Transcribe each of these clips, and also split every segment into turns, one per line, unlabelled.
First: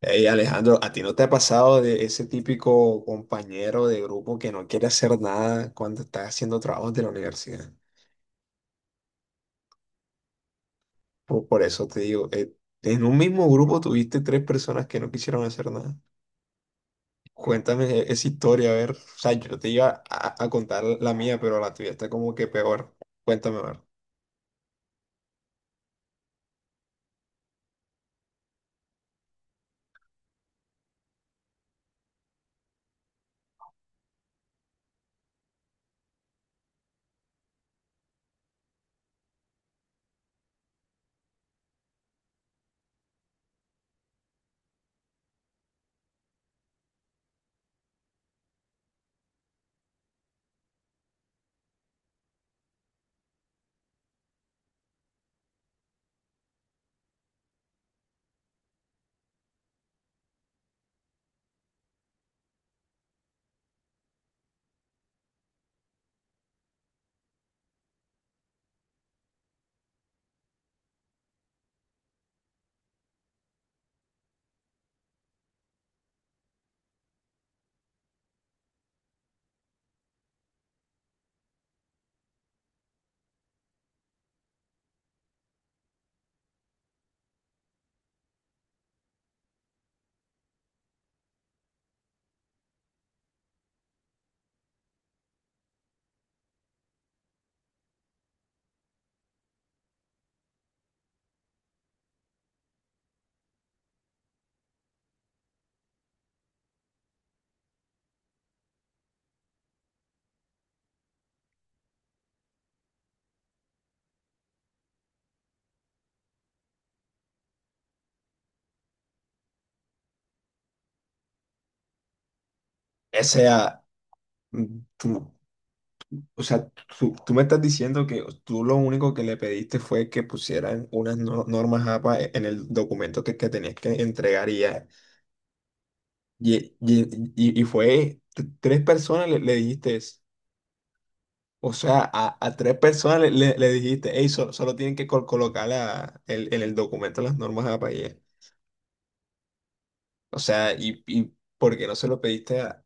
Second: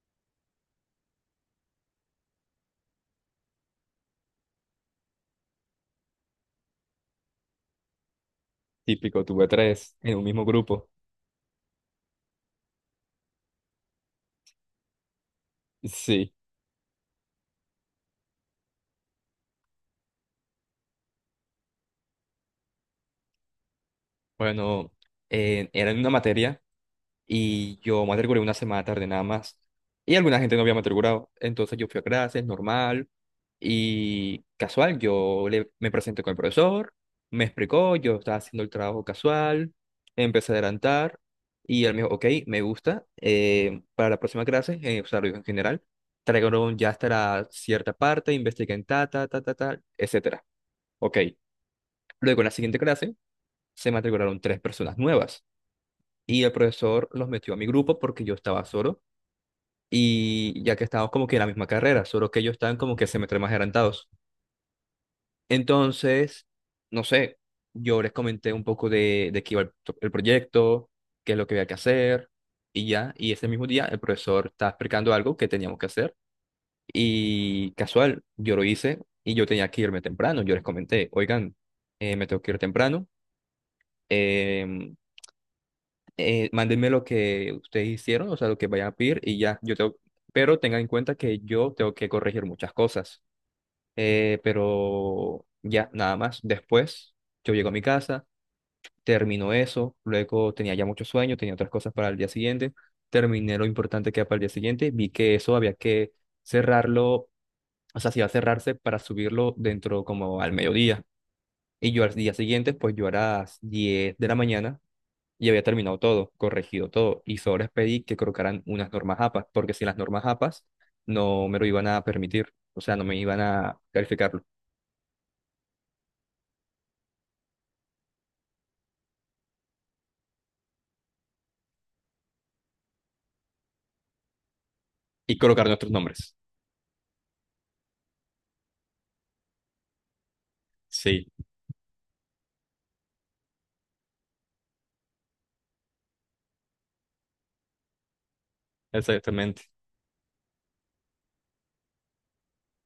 Hey Alejandro, ¿a ti no te ha pasado de ese típico compañero de grupo que no quiere hacer nada cuando estás haciendo trabajos de la universidad?
Típico, tuve tres en un mismo grupo.
Por eso te digo, en un mismo grupo tuviste tres personas que no quisieron hacer nada.
Sí,
Cuéntame esa historia, a ver. O sea, yo te iba a contar la mía, pero la tuya está como que peor. Cuéntame, a ver.
bueno, era en una materia y yo matriculé una semana tarde nada más. Y alguna gente no había matriculado. Entonces yo fui a clases, normal y casual. Me presenté con el profesor, me explicó, yo estaba haciendo el trabajo casual, empecé a adelantar y él me dijo, ok, me gusta, para la próxima clase, o sea, lo dijo en general, traigo ya hasta la cierta parte, investiguen ta, ta, ta, ta, ta, etcétera. Ok. Luego, en la siguiente clase, se matricularon tres personas nuevas y el profesor los metió a mi grupo porque yo estaba solo y ya que estábamos como que en la misma carrera, solo que ellos estaban como que semestres más adelantados. Entonces, no sé, yo les comenté un poco de qué iba el proyecto, qué es lo que había que hacer y ya. Y ese mismo día el profesor estaba explicando algo que teníamos que hacer y casual, yo lo hice y yo tenía que irme temprano. Yo les comenté, oigan, me tengo que ir temprano. eh, Mándenme lo que ustedes hicieron, o sea, lo que vayan a pedir y ya, yo tengo, pero tengan en cuenta que yo tengo que corregir muchas cosas. Pero ya, nada más. Después, yo llego a mi casa, termino eso, luego tenía ya mucho sueño, tenía otras cosas para el día siguiente, terminé lo importante que era para el día siguiente, vi que eso había que cerrarlo, o sea, si iba a cerrarse para subirlo dentro como al mediodía. Y yo al día siguiente, pues yo a las 10:00 de la mañana y había terminado todo, corregido todo, y solo les pedí que colocaran unas normas APAS, porque sin las normas APAS no me lo iban a permitir, o sea, no me
O
iban a
sea,
calificarlo,
mm, tú- o sea, tú me estás diciendo que tú lo único que le pediste fue que pusieran unas normas APA en el documento que tenías que entregar y ya.
y colocar nuestros nombres.
Y fue tres personas le dijiste eso.
Sí,
O sea, a tres personas le dijiste, hey, solo tienen que colocar en el documento las normas APA y ya.
exactamente,
O sea, ¿por qué no se lo pediste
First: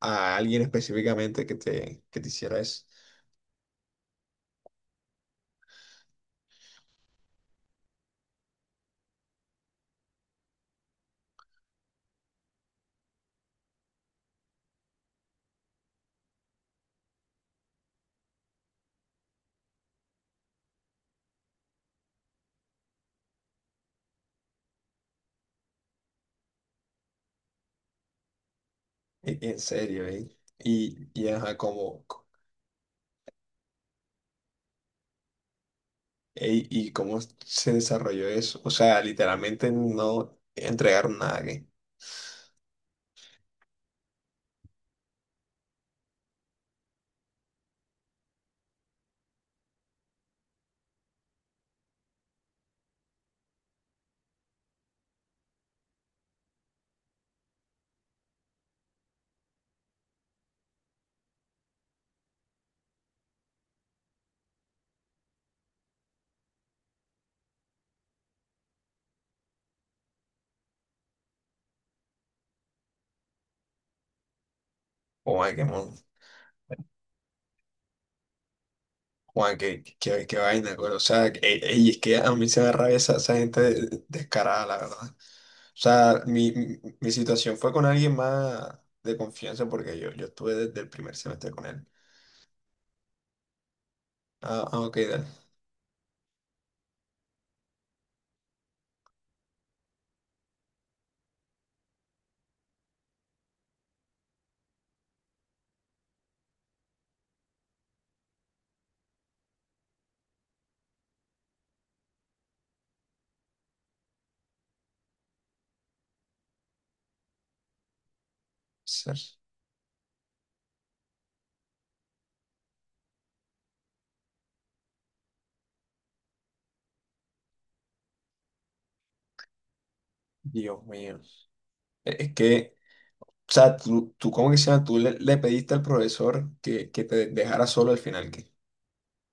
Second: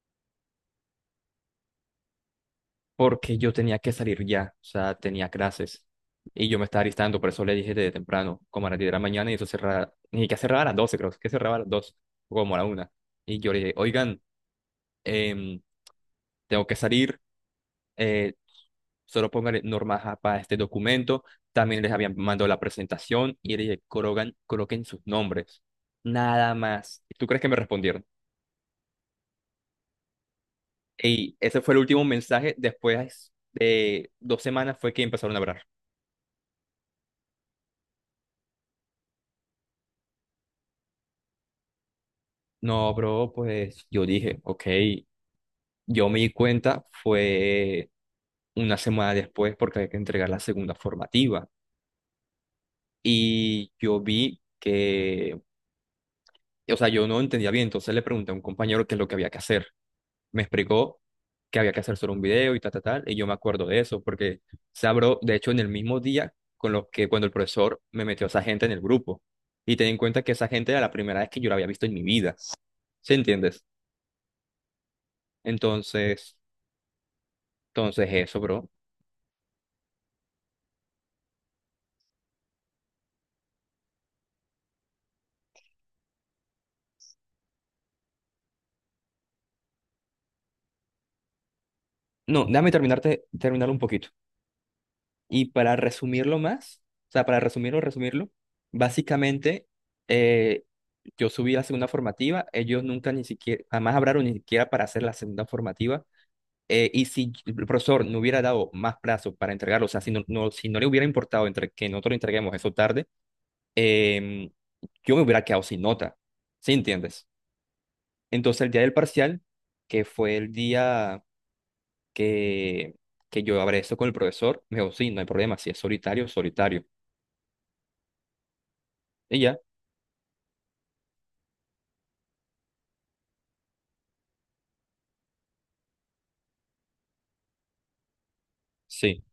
a alguien específicamente que te hiciera eso?
porque yo tenía que salir ya, o sea, tenía clases, y yo me estaba alistando, por eso le dije desde temprano, como a las 10:00 de la mañana, y eso cerraba, ni que cerraba a las 12, creo, que cerraba a las 2, como a la una y yo le dije, oigan, em, tengo que salir, eh, solo póngale norma ja para este documento. También les habían mandado la presentación y le dije, colocan, coloquen sus nombres. Nada más. ¿Tú crees que me respondieron?
En serio, ¿eh? Y
Y
ajá,
ese fue el
como.
último mensaje. Después de 2 semanas fue que empezaron a hablar.
Ey, ¿y cómo se desarrolló eso? O sea, literalmente no entregaron nada que.
No, bro, pues yo dije, ok, yo me di cuenta, fue 1 semana después porque hay que entregar la segunda formativa. Y yo vi que, o sea, yo no entendía bien, entonces le pregunté a un compañero qué es lo que había que hacer. Me explicó que había que hacer solo un video y tal, tal, tal, y yo me acuerdo de eso, porque Sabro, de hecho, en el mismo día con los que cuando el profesor me metió a esa gente en el grupo, y ten en cuenta que esa gente era la primera vez que yo la había visto en mi vida, ¿sí entiendes?
Juan, qué, mon-
Entonces, entonces eso, bro.
Juan, qué, qué vaina, güey. O sea, ey, es que a mí se me da rabia esa, esa gente descarada, la verdad. O sea, mi situación fue con alguien más de confianza porque yo estuve desde el primer semestre con él.
No, terminarlo un poquito.
Ok, dale.
Y para resumirlo más, o sea, para resumirlo, resumirlo, básicamente, eh, yo subí la segunda formativa, ellos nunca ni siquiera, jamás hablaron ni siquiera para hacer la segunda formativa. Y si el profesor no hubiera dado más plazo para entregarlo, o sea, si no le hubiera importado entre, que nosotros lo entreguemos eso tarde, em, yo me hubiera quedado sin nota, ¿sí entiendes? Entonces el día del
Ser-
parcial, que fue el día que, que yo hablé esto con el profesor, me dijo, sí, no hay problema, si es solitario, solitario. Y ya,
Dios mío. Es que, o sea, tú ¿cómo que se llama? Tú le pediste al profesor que te dejara solo al final, ¿qué?
sí,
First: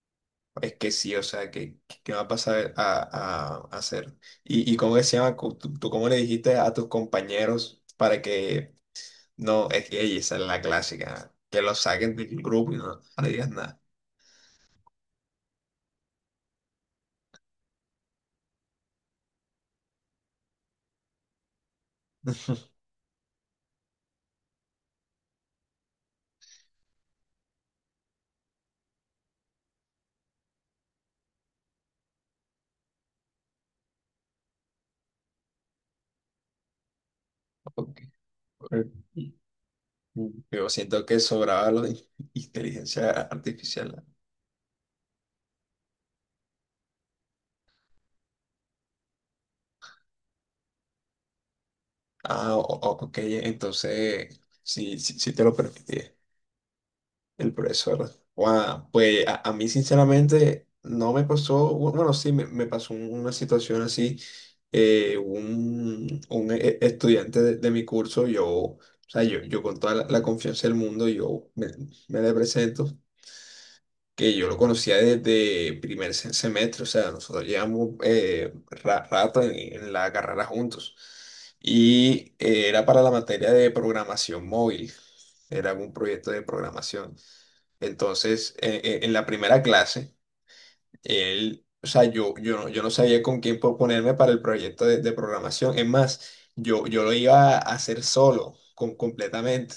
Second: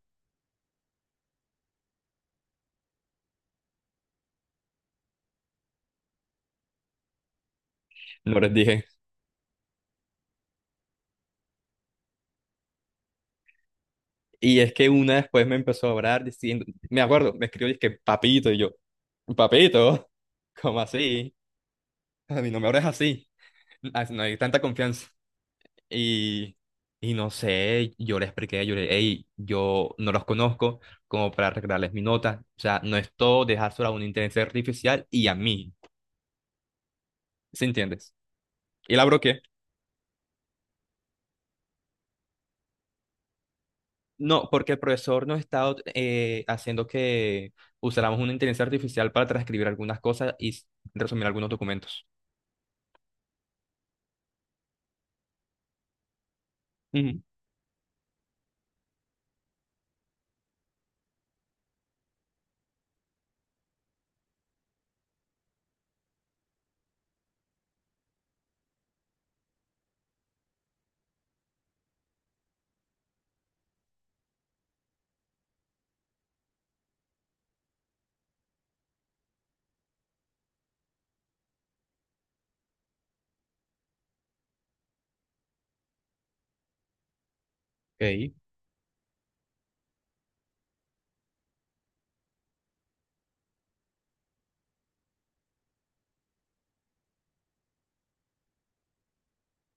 Es que sí, o sea, ¿qué, qué va a pasar a hacer? ¿Y cómo que se llama? ¿Tú, tú cómo le dijiste a tus compañeros para
no les
que
dije.
no, es que ey, esa es la clásica, que los saquen del grupo y no le digas nada?
Y es que una después me empezó a hablar diciendo, me acuerdo, me escribió, es que papito, y yo, papito, ¿cómo así? A mí no me hables así. Ah, no hay tanta confianza. Y, y no sé, yo le expliqué, yo le hey, yo no los conozco como para arreglarles mi nota. O sea, no es todo dejárselo a una inteligencia artificial y a mí, ¿sí
Ok.
entiendes? Y la bloqueé.
Yo siento que sobraba la inteligencia artificial.
No, porque el profesor nos estaba haciendo que usáramos una inteligencia artificial para transcribir algunas cosas y resumir algunos documentos.
Ah, ok, entonces, sí, sí, sí te lo permití.
Ujú.
El profesor. Guau. Pues a mí sinceramente no me pasó, bueno, sí, me pasó una situación así. Un estudiante de mi curso, yo, o sea, yo con toda la, la confianza del mundo, me le presento, que yo lo conocía desde primer semestre, o sea, nosotros llevamos rato en la carrera juntos. Y era para la materia de programación móvil, era un proyecto de programación.
Ok.
Entonces, en la primera clase, él, o sea, yo no sabía con quién proponerme para el proyecto de programación. Es más, yo lo iba a hacer solo, con, completamente.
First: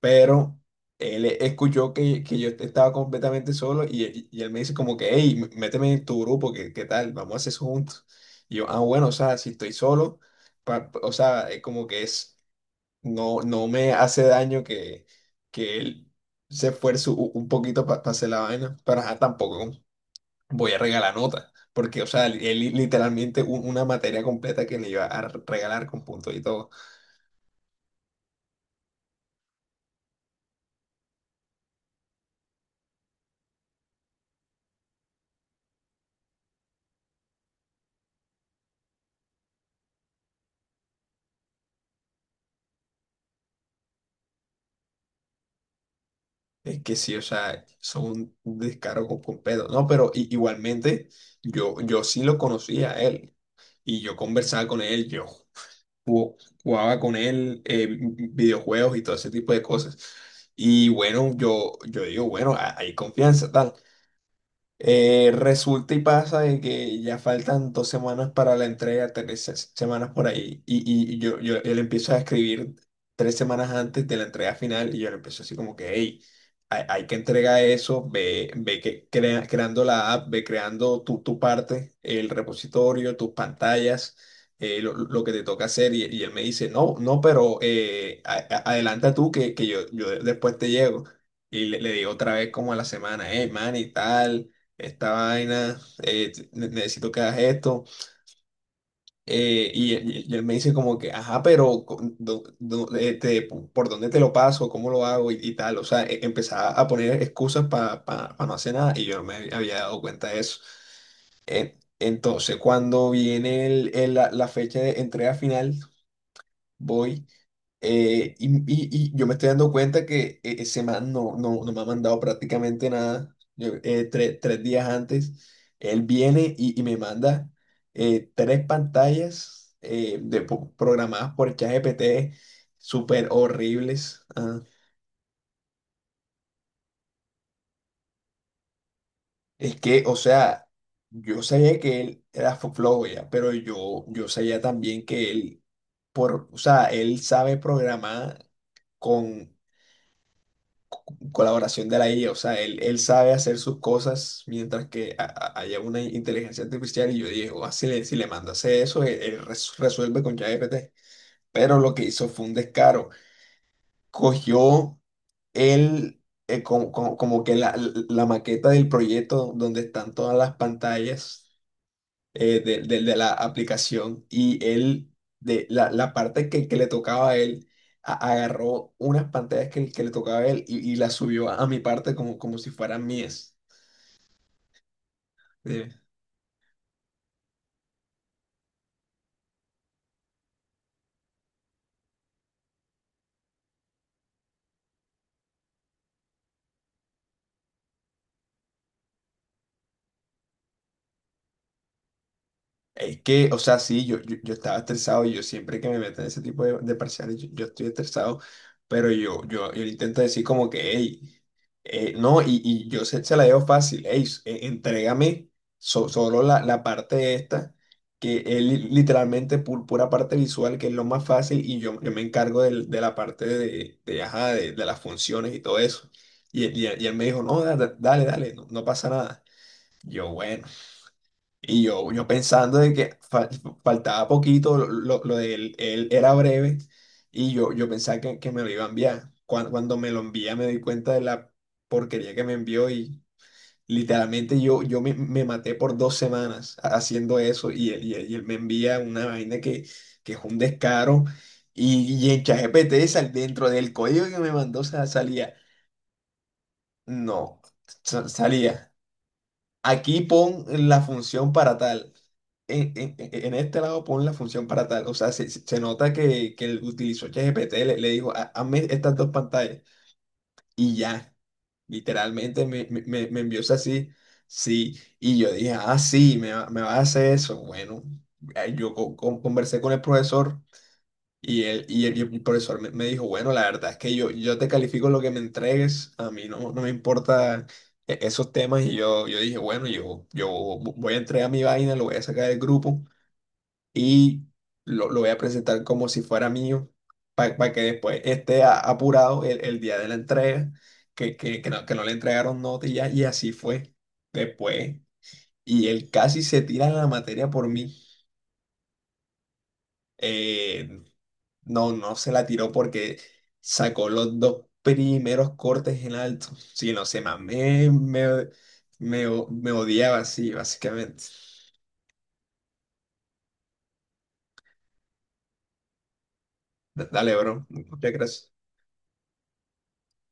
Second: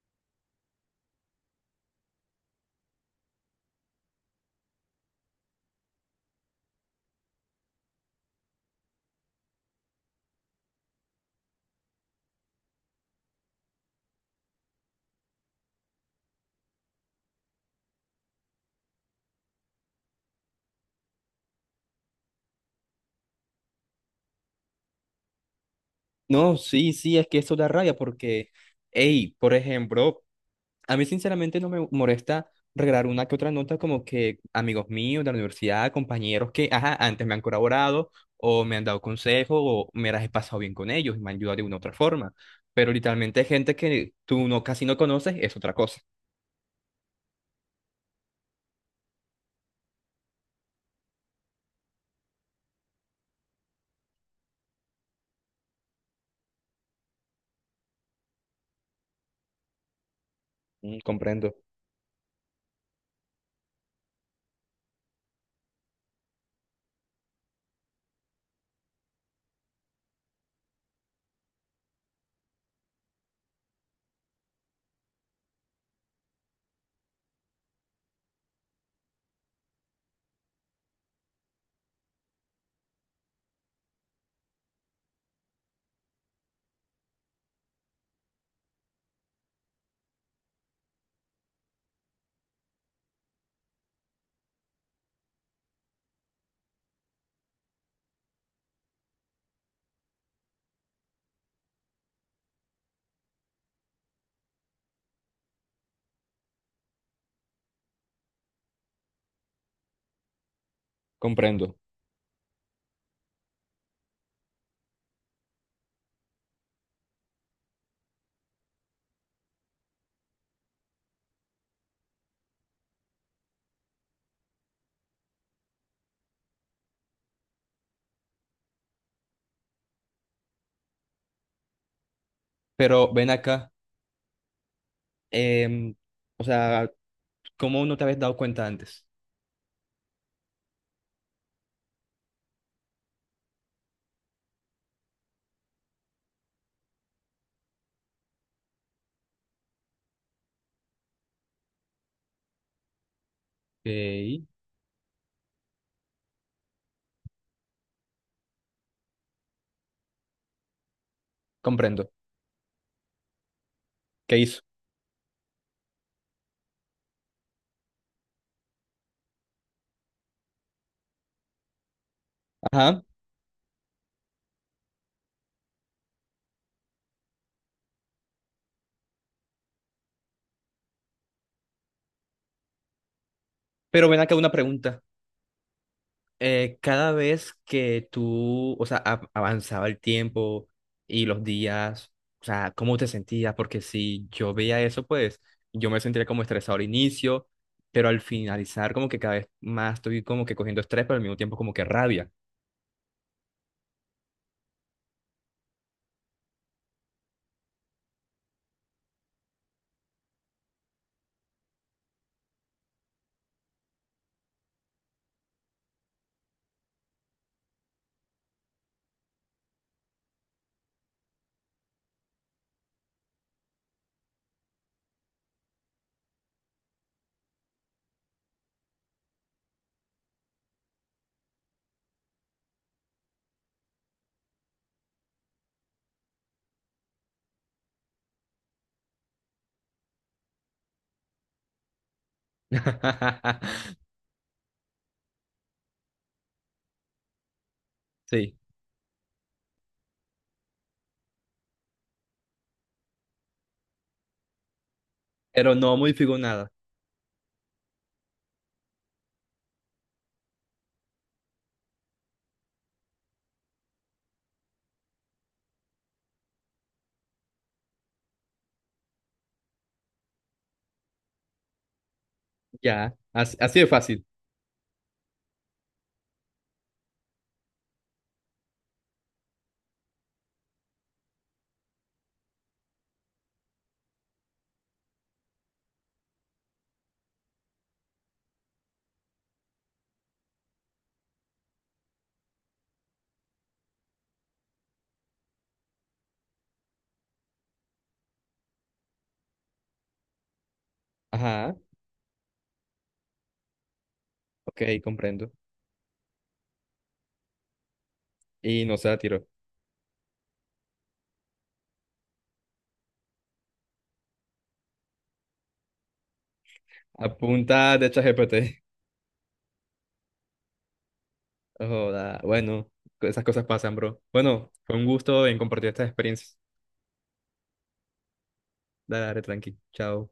Pero él escuchó que yo estaba completamente solo y, él me dice como que, hey, méteme en tu grupo, ¿qué, qué tal? Vamos a hacer eso juntos. Y yo, ah, bueno, o sea, si estoy solo, o sea, como que es... No, no me hace daño que él se esfuerce un poquito para hacer la vaina, pero ajá, tampoco voy a regalar nota, porque, o sea, él literalmente una materia completa que le iba a regalar con puntos y
No,
todo.
sí, sí, es que eso da rabia porque, hey, por ejemplo, a mí sinceramente no me molesta regalar una que otra nota como que amigos míos de la universidad, compañeros que, ajá, antes me han colaborado o me han dado consejo o me las he pasado bien con ellos y me han ayudado de una u otra forma. Pero literalmente gente que tú no, casi no conoces es otra cosa.
Es que sí, o sea, son un descaro con completo. No, pero igualmente yo sí lo conocía a él y yo conversaba con él, yo jugó- jugaba con él, videojuegos y todo ese tipo de cosas. Y
Mm,
bueno,
comprendo,
yo digo, bueno, hay confianza, tal. Resulta y pasa de que ya faltan dos semanas para la entrega, tres semanas por ahí, yo le empiezo a escribir tres semanas antes de la entrega final, y yo le empiezo así como que, hey, hay que entregar eso, ve que, creando la app, ve creando tu, tu parte, el repositorio, tus pantallas, lo que te toca hacer, y él me dice, no, no, pero adelanta tú que yo después te llego. Y le digo otra vez como a la semana, hey, man, y tal esta vaina, necesito que hagas esto. Y él me dice como que, ajá, pero ¿por dónde te lo paso? ¿Cómo lo hago? Y tal. O sea, empezaba a poner excusas para no hacer nada y yo no me había dado cuenta de eso.
comprendo.
Entonces, cuando viene la fecha de entrega final, voy y yo me estoy dando cuenta que ese man no, no me ha mandado prácticamente nada. Tres días antes, él viene y me manda tres pantallas programadas por ChatGPT
Pero
súper
ven acá,
horribles. Ah.
em, o sea, ¿cómo no te habías dado cuenta antes?
Es que, o sea, yo sabía que él era flojo ya, pero yo sabía también que él, por, o sea, él sabe programar, con colaboración de la IA, o sea, él sabe hacer sus
Ok,
cosas mientras que haya una inteligencia artificial y yo dije: "Oh, si le mando a hacer eso, él resuelve con ChatGPT". Pero lo que
comprendo.
hizo fue un descaro.
¿Qué hizo?
Cogió él, como que la maqueta del proyecto donde están todas las pantallas
Ajá.
de la aplicación y él, de la, la parte que le tocaba a él, agarró unas pantallas que le tocaba a él y las subió a mi parte como, como si fueran mías.
Pero ven acá una pregunta.
¿Sí?
Cada vez que tú, o sea, avanzaba el tiempo y los días, o sea, ¿cómo te sentías? Porque si yo veía eso, pues yo me sentía como estresado al inicio, pero al finalizar como que cada vez más estoy como que cogiendo estrés, pero al mismo tiempo como que rabia.
Es que, o sea, sí, yo estaba estresado y yo siempre que me meto en ese tipo de parciales, yo estoy estresado, pero yo le intento decir como que, hey, no, y yo se la dejo fácil, hey, entrégame solo la, la parte esta, que es literalmente pura parte visual, que es lo más fácil, y yo me encargo de la parte de, ajá, de las funciones y todo eso. Y él me dijo, no, dale, dale, no, no pasa nada. Yo, bueno. Yo pensando de que faltaba poquito, lo de él, él era breve, y yo pensaba que me lo iba a enviar. Cuando me lo envía me di cuenta de la porquería que me envió y literalmente me maté por dos semanas haciendo eso y él me
Sí,
envía una vaina que es un descaro y en ChatGPT dentro del código que me mandó salía,
pero no modifico nada.
no, salía: "Aquí pon la función para tal. En, en este lado pon la función para tal". O sea, se nota que él utilizó ChatGPT, le dijo: Hazme estas dos pantallas". Y ya, literalmente
Ya,
me
así,
envió eso
así de
así.
fácil.
Sí, sí. Y yo dije, ah, sí, me va a hacer eso. Bueno, yo conversé con el profesor. Y el profesor me, me dijo, bueno, la verdad es que yo te califico lo que me entregues, a mí no, no me importa esos temas. Y yo dije, bueno, yo voy a entregar mi vaina, lo voy a sacar del grupo y lo voy a presentar como si fuera mío, para que después esté apurado el día de la entrega,
Ajá,
que no le entregaron nota y ya, y así fue
ok,
después.
comprendo.
Y él casi se tira la materia por mí.
Y no se la tiro.
Eh, no, no se la tiró porque sacó los dos primeros cortes en alto. Sí, no sé, más
Apunta de ChatGPT.
me odiaba así, básicamente.
No Joda, bueno, esas cosas pasan, bro. Bueno, fue un gusto en compartir estas experiencias.
Dale, bro. Muchas gracias.
Dale, dale, tranqui. Chao.